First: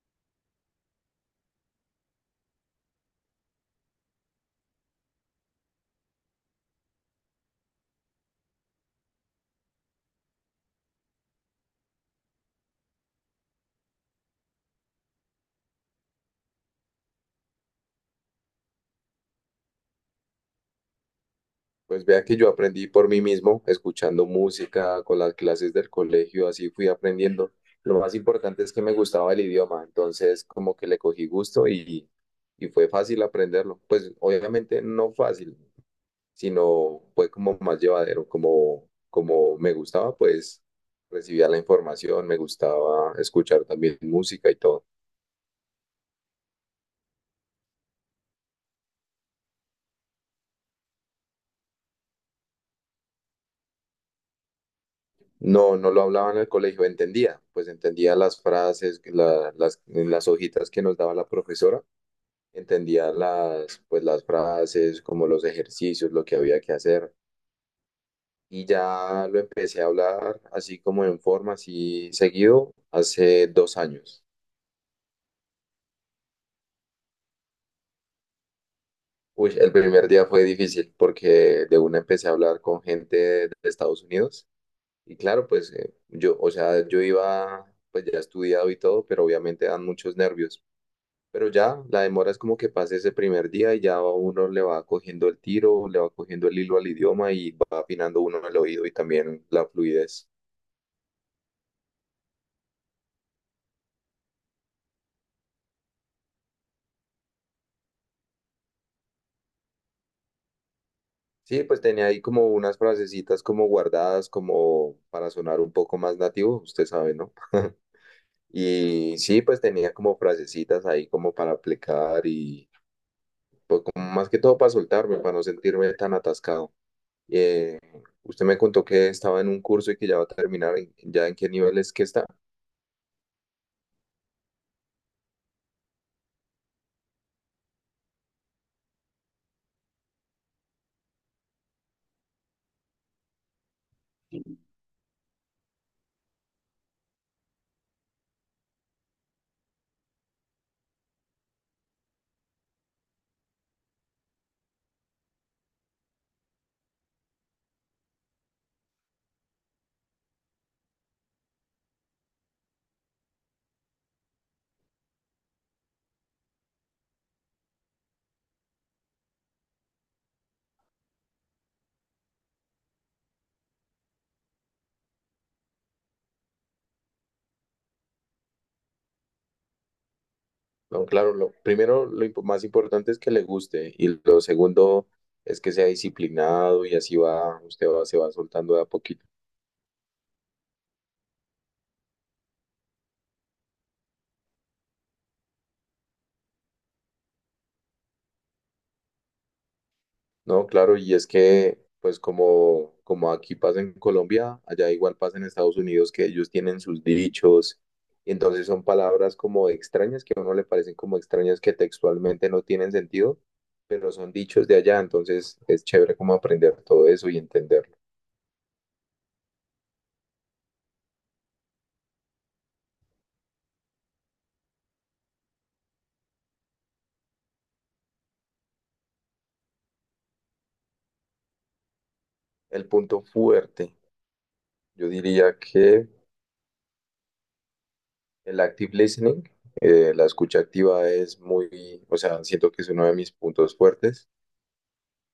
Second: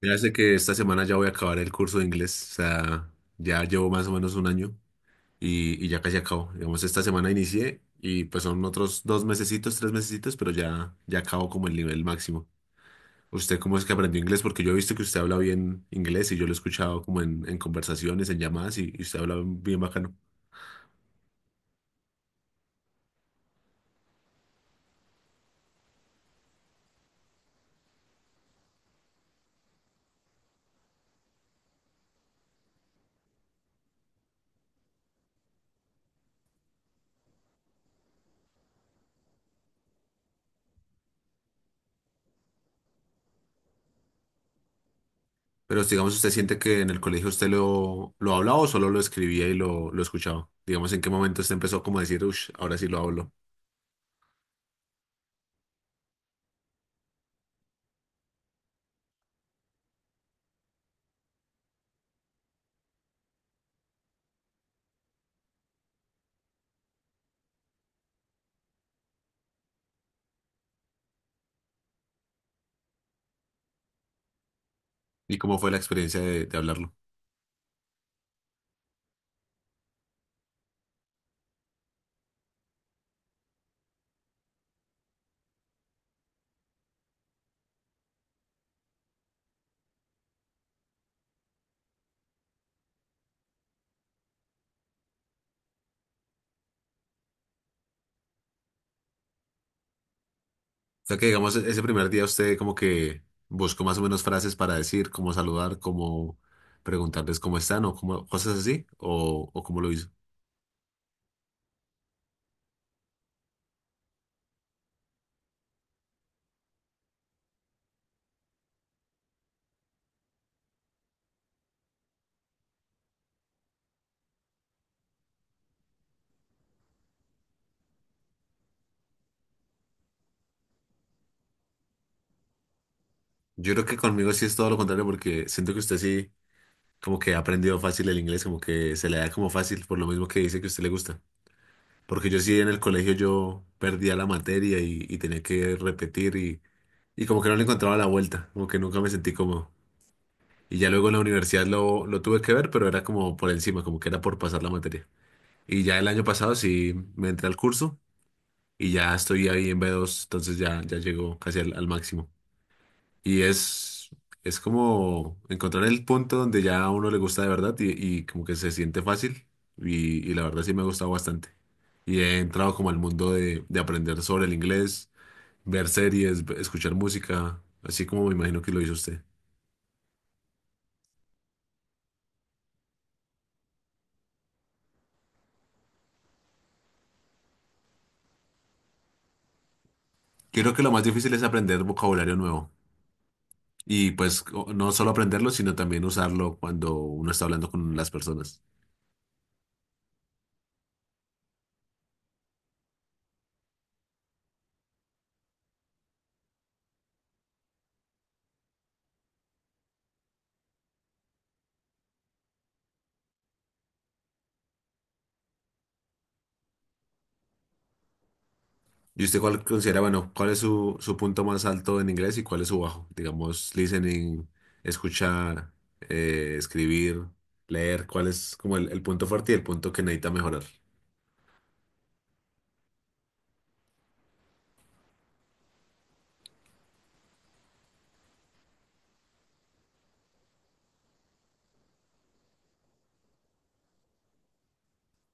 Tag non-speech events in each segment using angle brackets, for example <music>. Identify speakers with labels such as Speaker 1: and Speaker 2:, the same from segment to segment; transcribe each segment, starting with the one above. Speaker 1: Ya sé que esta semana ya voy a acabar el curso de inglés, o sea, ya llevo más o menos un año y ya casi acabo. Digamos, esta semana inicié y pues son otros dos mesecitos, tres mesecitos, pero ya acabo como el nivel máximo. ¿Usted cómo es que aprendió inglés? Porque yo he visto que usted habla bien inglés y yo lo he escuchado como en, conversaciones, en llamadas y usted habla bien bacano.
Speaker 2: Pues vea que yo aprendí por mí mismo, escuchando música, con las clases del colegio, así fui aprendiendo. Lo más importante es que me gustaba el idioma, entonces como que le cogí gusto y fue fácil aprenderlo. Pues obviamente no fácil, sino fue como más llevadero, como me gustaba, pues recibía la información, me gustaba escuchar también música y todo.
Speaker 1: Pero digamos, ¿usted siente que en el colegio usted lo hablaba o solo lo escribía y lo escuchaba? Digamos, ¿en qué momento usted empezó como a decir, uff, ahora sí lo hablo?
Speaker 2: No, no lo hablaba en el colegio, entendía, pues entendía las frases, las hojitas que nos daba la profesora, entendía las, pues, las frases, como los ejercicios, lo que había que hacer. Y ya lo empecé a hablar así como en forma, así seguido, hace 2 años.
Speaker 1: ¿Y cómo fue la experiencia de hablarlo?
Speaker 2: Uy, el primer día fue difícil porque de una empecé a hablar con gente de Estados Unidos. Y claro, pues yo, o sea, yo iba, pues ya estudiado y todo, pero obviamente dan muchos nervios. Pero ya, la demora es como que pase ese primer día y ya uno le va cogiendo el tiro, le va cogiendo el hilo al idioma y va afinando uno el oído y también la fluidez.
Speaker 1: O sea que digamos, ese primer día usted como que buscó más o menos frases para decir, cómo saludar, cómo preguntarles cómo están o cómo, cosas así, o cómo lo hizo.
Speaker 2: Sí, pues tenía ahí como unas frasecitas como guardadas como para sonar un poco más nativo, usted sabe, ¿no? <laughs> Y sí, pues tenía como frasecitas ahí como para aplicar y pues como más que todo para soltarme, para no sentirme tan atascado. Usted me contó que estaba en un curso y que ya va a terminar, ¿ya en qué niveles que está?
Speaker 1: Yo creo que conmigo sí es todo lo contrario porque siento que usted sí como que ha aprendido fácil el inglés, como que se le da como fácil por lo mismo que dice que a usted le gusta. Porque yo sí en el colegio yo perdía la materia y tenía que repetir y como que no le encontraba la vuelta, como que nunca me sentí cómodo. Y ya luego en la universidad lo tuve que ver, pero era como por encima, como que era por pasar la materia. Y ya el año pasado sí me entré al curso y ya estoy ahí en B2, entonces ya llego casi al máximo. Y es como encontrar el punto donde ya a uno le gusta de verdad y como que se siente fácil y la verdad sí me ha gustado bastante. Y he entrado como al mundo de aprender sobre el inglés, ver series, escuchar música, así como me imagino que lo hizo usted.
Speaker 2: No, claro, lo, primero lo impo- más importante, es que le guste, y lo segundo es que sea disciplinado y así va, usted va, se va soltando de a poquito.
Speaker 1: Creo que lo más difícil es aprender vocabulario nuevo y pues no solo aprenderlo, sino también usarlo cuando uno está hablando con las personas.
Speaker 2: No, claro, y es que pues como, como aquí pasa en Colombia, allá igual pasa en Estados Unidos, que ellos tienen sus dichos, y entonces son palabras como extrañas, que a uno le parecen como extrañas, que textualmente no tienen sentido, pero son dichos de allá. Entonces es chévere como aprender todo eso y entenderlo.
Speaker 1: ¿Y usted cuál considera, bueno, cuál es su, punto más alto en inglés y cuál es su bajo? Digamos, listening, escuchar, escribir, leer, ¿cuál es como el punto fuerte y el punto que necesita mejorar?
Speaker 2: El punto fuerte, yo diría que... el active listening, la escucha activa, es muy, o sea, siento que es uno de mis puntos fuertes.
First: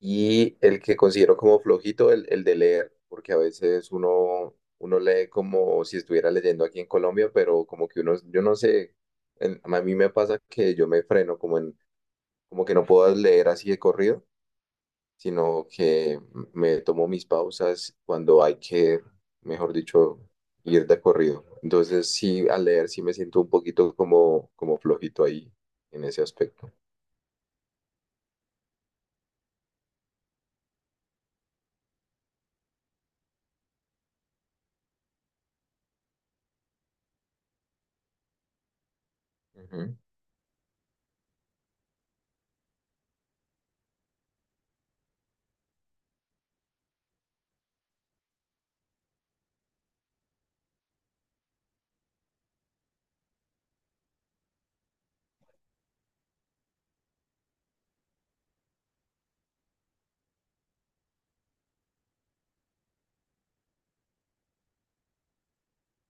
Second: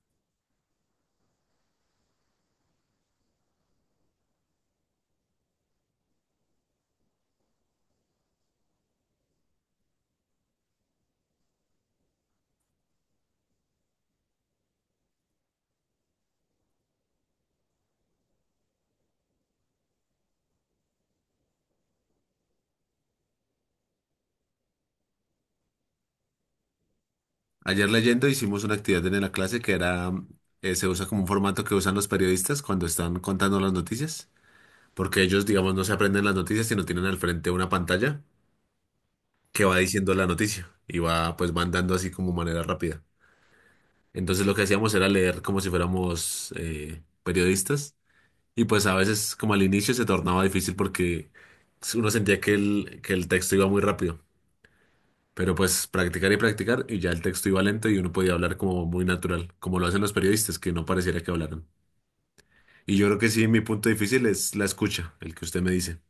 Speaker 2: Y el que considero como flojito, el de leer, porque a veces uno lee como si estuviera leyendo aquí en Colombia, pero como que uno, yo no sé, a mí me pasa que yo me freno como que no puedo leer así de corrido, sino que me tomo mis pausas cuando hay que, mejor dicho, ir de corrido. Entonces, sí, al leer sí me siento un poquito como, como flojito ahí en ese aspecto.
Speaker 1: Ayer leyendo hicimos una actividad en la clase que era, se usa como un formato que usan los periodistas cuando están contando las noticias, porque ellos, digamos, no se aprenden las noticias, sino tienen al frente una pantalla que va
Speaker 2: Ujú.
Speaker 1: diciendo la noticia y va, pues, van dando así como manera rápida. Entonces lo que hacíamos era leer como si fuéramos periodistas y pues a veces como al inicio se tornaba difícil porque uno sentía que el, texto iba muy rápido, pero pues practicar y practicar y ya el texto iba lento y uno podía hablar como muy natural, como lo hacen los periodistas, que no pareciera que hablaran. Y yo creo que sí, mi punto difícil es la escucha, el que usted me dice,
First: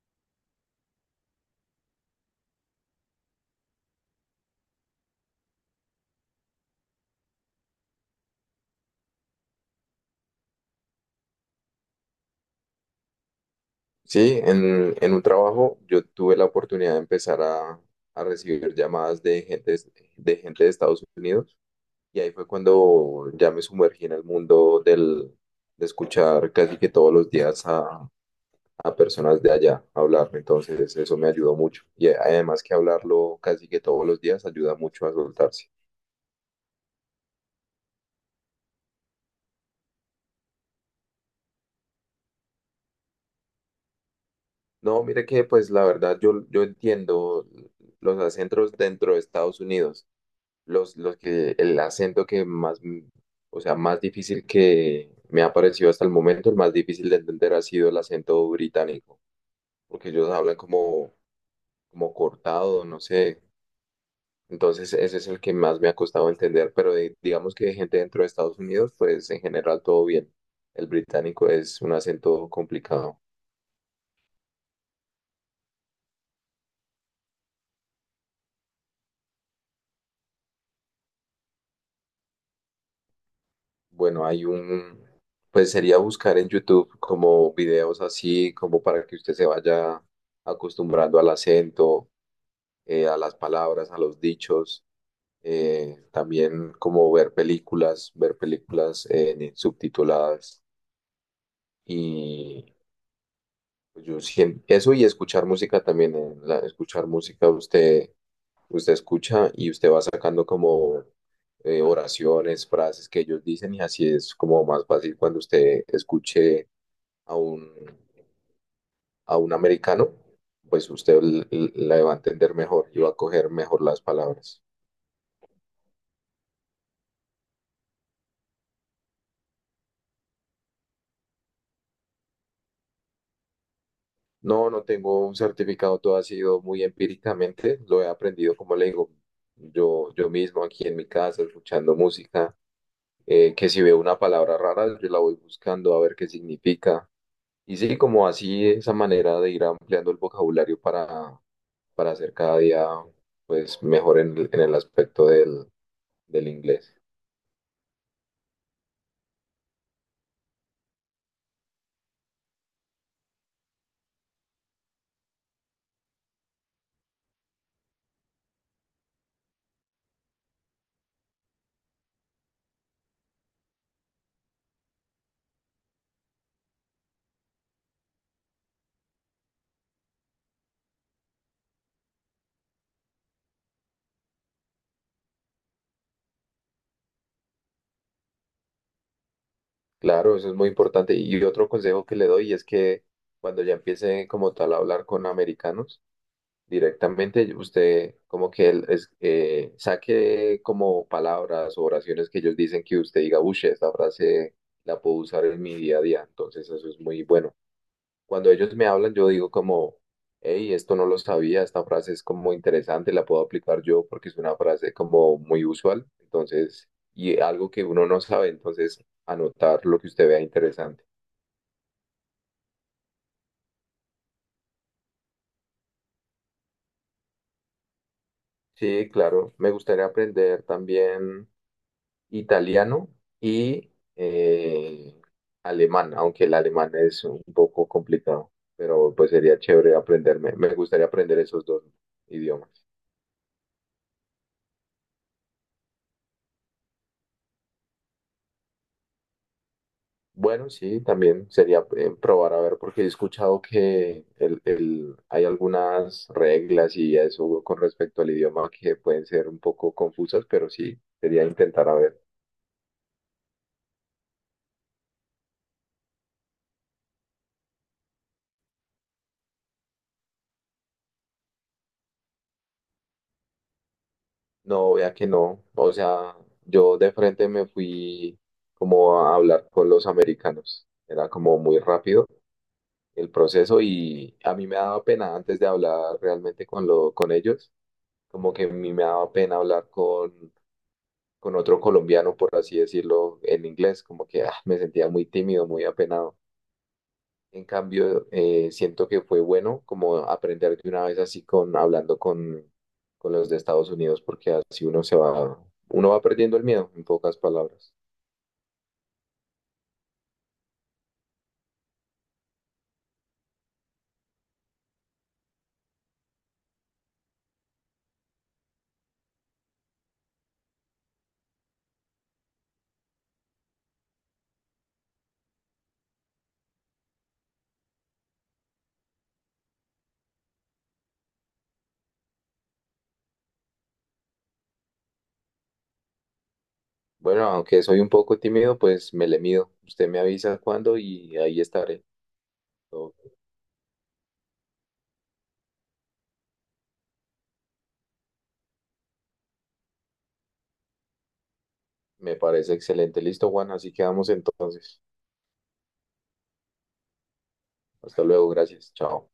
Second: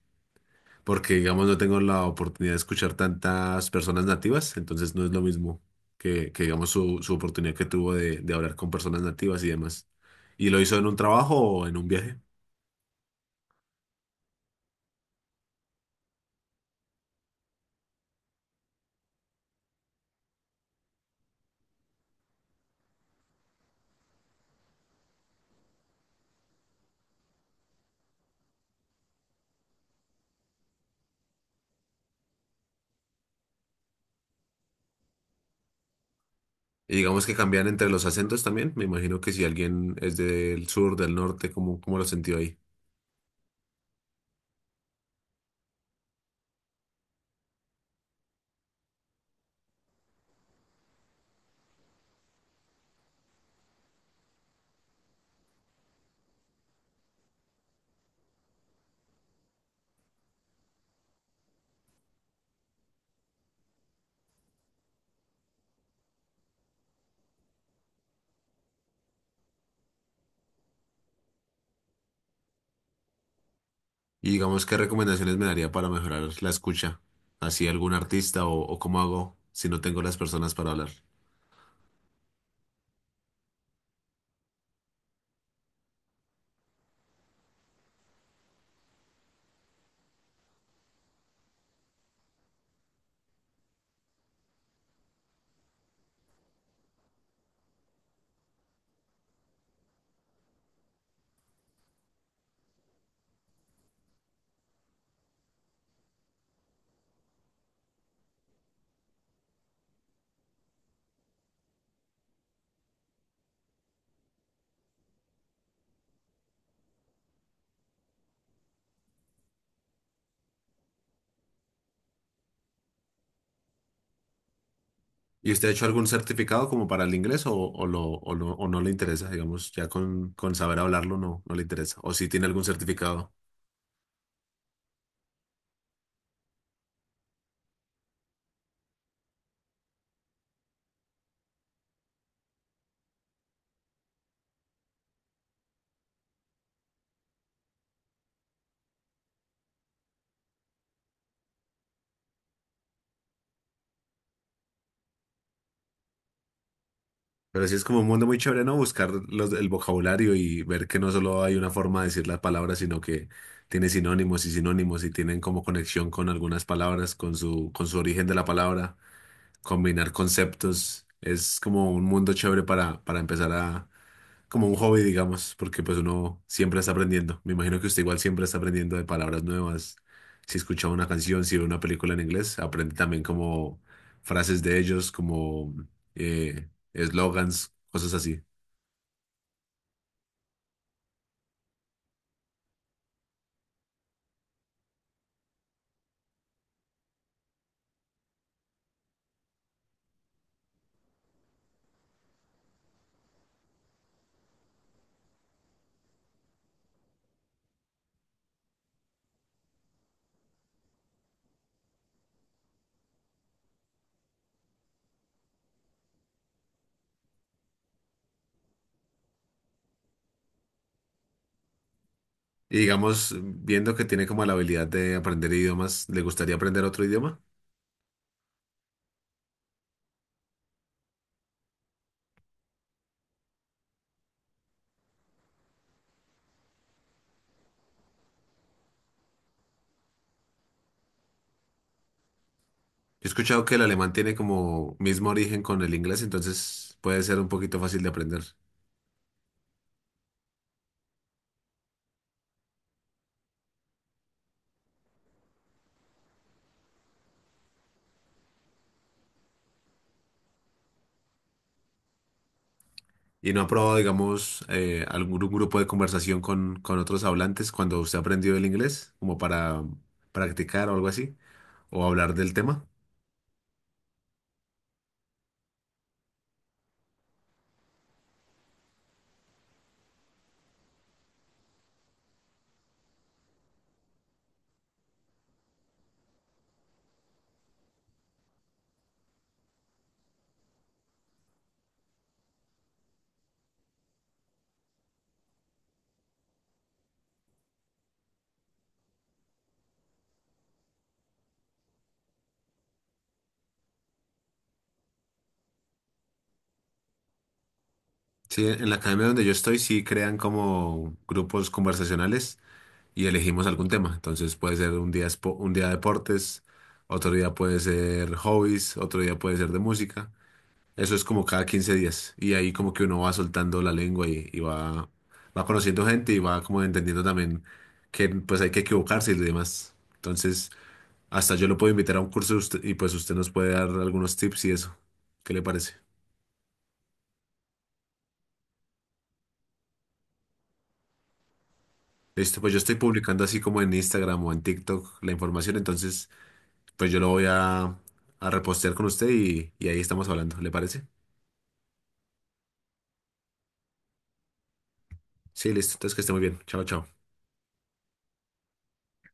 Speaker 1: porque digamos no tengo la oportunidad de escuchar tantas personas nativas, entonces no es lo mismo que, digamos su oportunidad que tuvo de hablar con personas nativas y demás. ¿Y lo hizo en un trabajo o en un viaje?
Speaker 2: Sí, en un trabajo yo tuve la oportunidad de empezar a recibir llamadas de gente, de gente de Estados Unidos, y ahí fue cuando ya me sumergí en el mundo de escuchar casi que todos los días a personas de allá a hablar. Entonces eso me ayudó mucho. Y además que hablarlo casi que todos los días ayuda mucho a soltarse.
Speaker 1: Y digamos que cambian entre los acentos también, me imagino que si alguien es del sur, del norte, ¿cómo lo sintió ahí?
Speaker 2: No, mire que pues la verdad yo entiendo los acentos dentro de Estados Unidos. El acento que más, o sea, más difícil que me ha parecido hasta el momento, el más difícil de entender, ha sido el acento británico, porque ellos hablan como, como cortado, no sé. Entonces, ese es el que más me ha costado entender, pero digamos que de gente dentro de Estados Unidos, pues en general todo bien. El británico es un acento complicado.
Speaker 1: Y digamos, ¿qué recomendaciones me daría para mejorar la escucha? ¿Así algún artista o cómo hago si no tengo las personas para hablar?
Speaker 2: Bueno, hay un, pues sería buscar en YouTube como videos así, como para que usted se vaya acostumbrando al acento, a las palabras, a los dichos. También como ver películas subtituladas, pues. Yo sien- eso y escuchar música también. Escuchar música, usted escucha y usted va sacando como oraciones, frases que ellos dicen, y así es como más fácil. Cuando usted escuche a un, a un americano, pues usted la va a entender mejor y va a coger mejor las palabras.
Speaker 1: ¿Y usted ha hecho algún certificado como para el inglés o no le interesa? Digamos, ya con saber hablarlo no, no le interesa. O si tiene algún certificado.
Speaker 2: No, no tengo un certificado, todo ha sido muy empíricamente, lo he aprendido, como le digo, yo mismo aquí en mi casa, escuchando música. Que si veo una palabra rara, yo la voy buscando a ver qué significa. Y sí, como así, esa manera de ir ampliando el vocabulario para hacer cada día pues mejor en el aspecto del inglés.
Speaker 1: Pero sí es como un mundo muy chévere, ¿no? Buscar el vocabulario y ver que no solo hay una forma de decir las palabras, sino que tiene sinónimos y sinónimos y tienen como conexión con algunas palabras, con su, origen de la palabra, combinar conceptos. Es como un mundo chévere para empezar a como un hobby, digamos, porque pues uno siempre está aprendiendo. Me imagino que usted igual siempre está aprendiendo de palabras nuevas. Si escucha una canción, si ve una película en inglés, aprende también como frases de ellos, como eslogans, cosas así.
Speaker 2: Claro, eso es muy importante. Y otro consejo que le doy es que cuando ya empiece como tal a hablar con americanos, directamente usted como que él es, saque como palabras o oraciones que ellos dicen, que usted diga, uy, esta frase la puedo usar en mi día a día, entonces eso es muy bueno. Cuando ellos me hablan, yo digo como, hey, esto no lo sabía, esta frase es como interesante, la puedo aplicar yo porque es una frase como muy usual, entonces, y algo que uno no sabe, entonces anotar lo que usted vea interesante.
Speaker 1: Y digamos, viendo que tiene como la habilidad de aprender idiomas, ¿le gustaría aprender otro idioma?
Speaker 2: Sí, claro, me gustaría aprender también italiano y alemán, aunque el alemán es un poco complicado, pero pues sería chévere aprenderme. Me gustaría aprender esos dos idiomas.
Speaker 1: Yo he escuchado que el alemán tiene como mismo origen con el inglés, entonces puede ser un poquito fácil de aprender.
Speaker 2: Bueno, sí, también sería probar a ver, porque he escuchado que hay algunas reglas y eso con respecto al idioma que pueden ser un poco confusas, pero sí, sería intentar a ver.
Speaker 1: ¿Y no ha probado, digamos, algún grupo de conversación con, otros hablantes cuando usted aprendió el inglés, como para practicar o algo así, o hablar del tema?
Speaker 2: No, vea que no. O sea, yo de frente me fui como a hablar con los americanos. Era como muy rápido el proceso y a mí me daba pena antes de hablar realmente con ellos. Como que a mí me daba pena hablar con otro colombiano, por así decirlo, en inglés. Como que ah, me sentía muy tímido, muy apenado. En cambio, siento que fue bueno como aprender de una vez así con hablando con los de Estados Unidos, porque así uno va perdiendo el miedo, en pocas palabras.
Speaker 1: Sí, en la academia donde yo estoy sí crean como grupos conversacionales y elegimos algún tema. Entonces puede ser un día, un día deportes, otro día puede ser hobbies, otro día puede ser de música. Eso es como cada 15 días y ahí como que uno va soltando la lengua y va, conociendo gente y va como entendiendo también que pues hay que equivocarse y demás. Entonces, hasta yo lo puedo invitar a un curso de y pues usted nos puede dar algunos tips y eso. ¿Qué le parece?
Speaker 2: Bueno, aunque soy un poco tímido, pues me le mido. Usted me avisa cuándo y ahí estaré.
Speaker 1: Listo, pues yo estoy
Speaker 2: Ok.
Speaker 1: publicando así como en Instagram o en TikTok la información, entonces pues yo lo voy a, repostear con usted y ahí estamos hablando. ¿Le parece?
Speaker 2: Me parece excelente. Listo, Juan, así quedamos entonces.
Speaker 1: Sí, listo. Entonces que esté muy bien. Chao, chao.
Speaker 2: Hasta luego, gracias. Chao.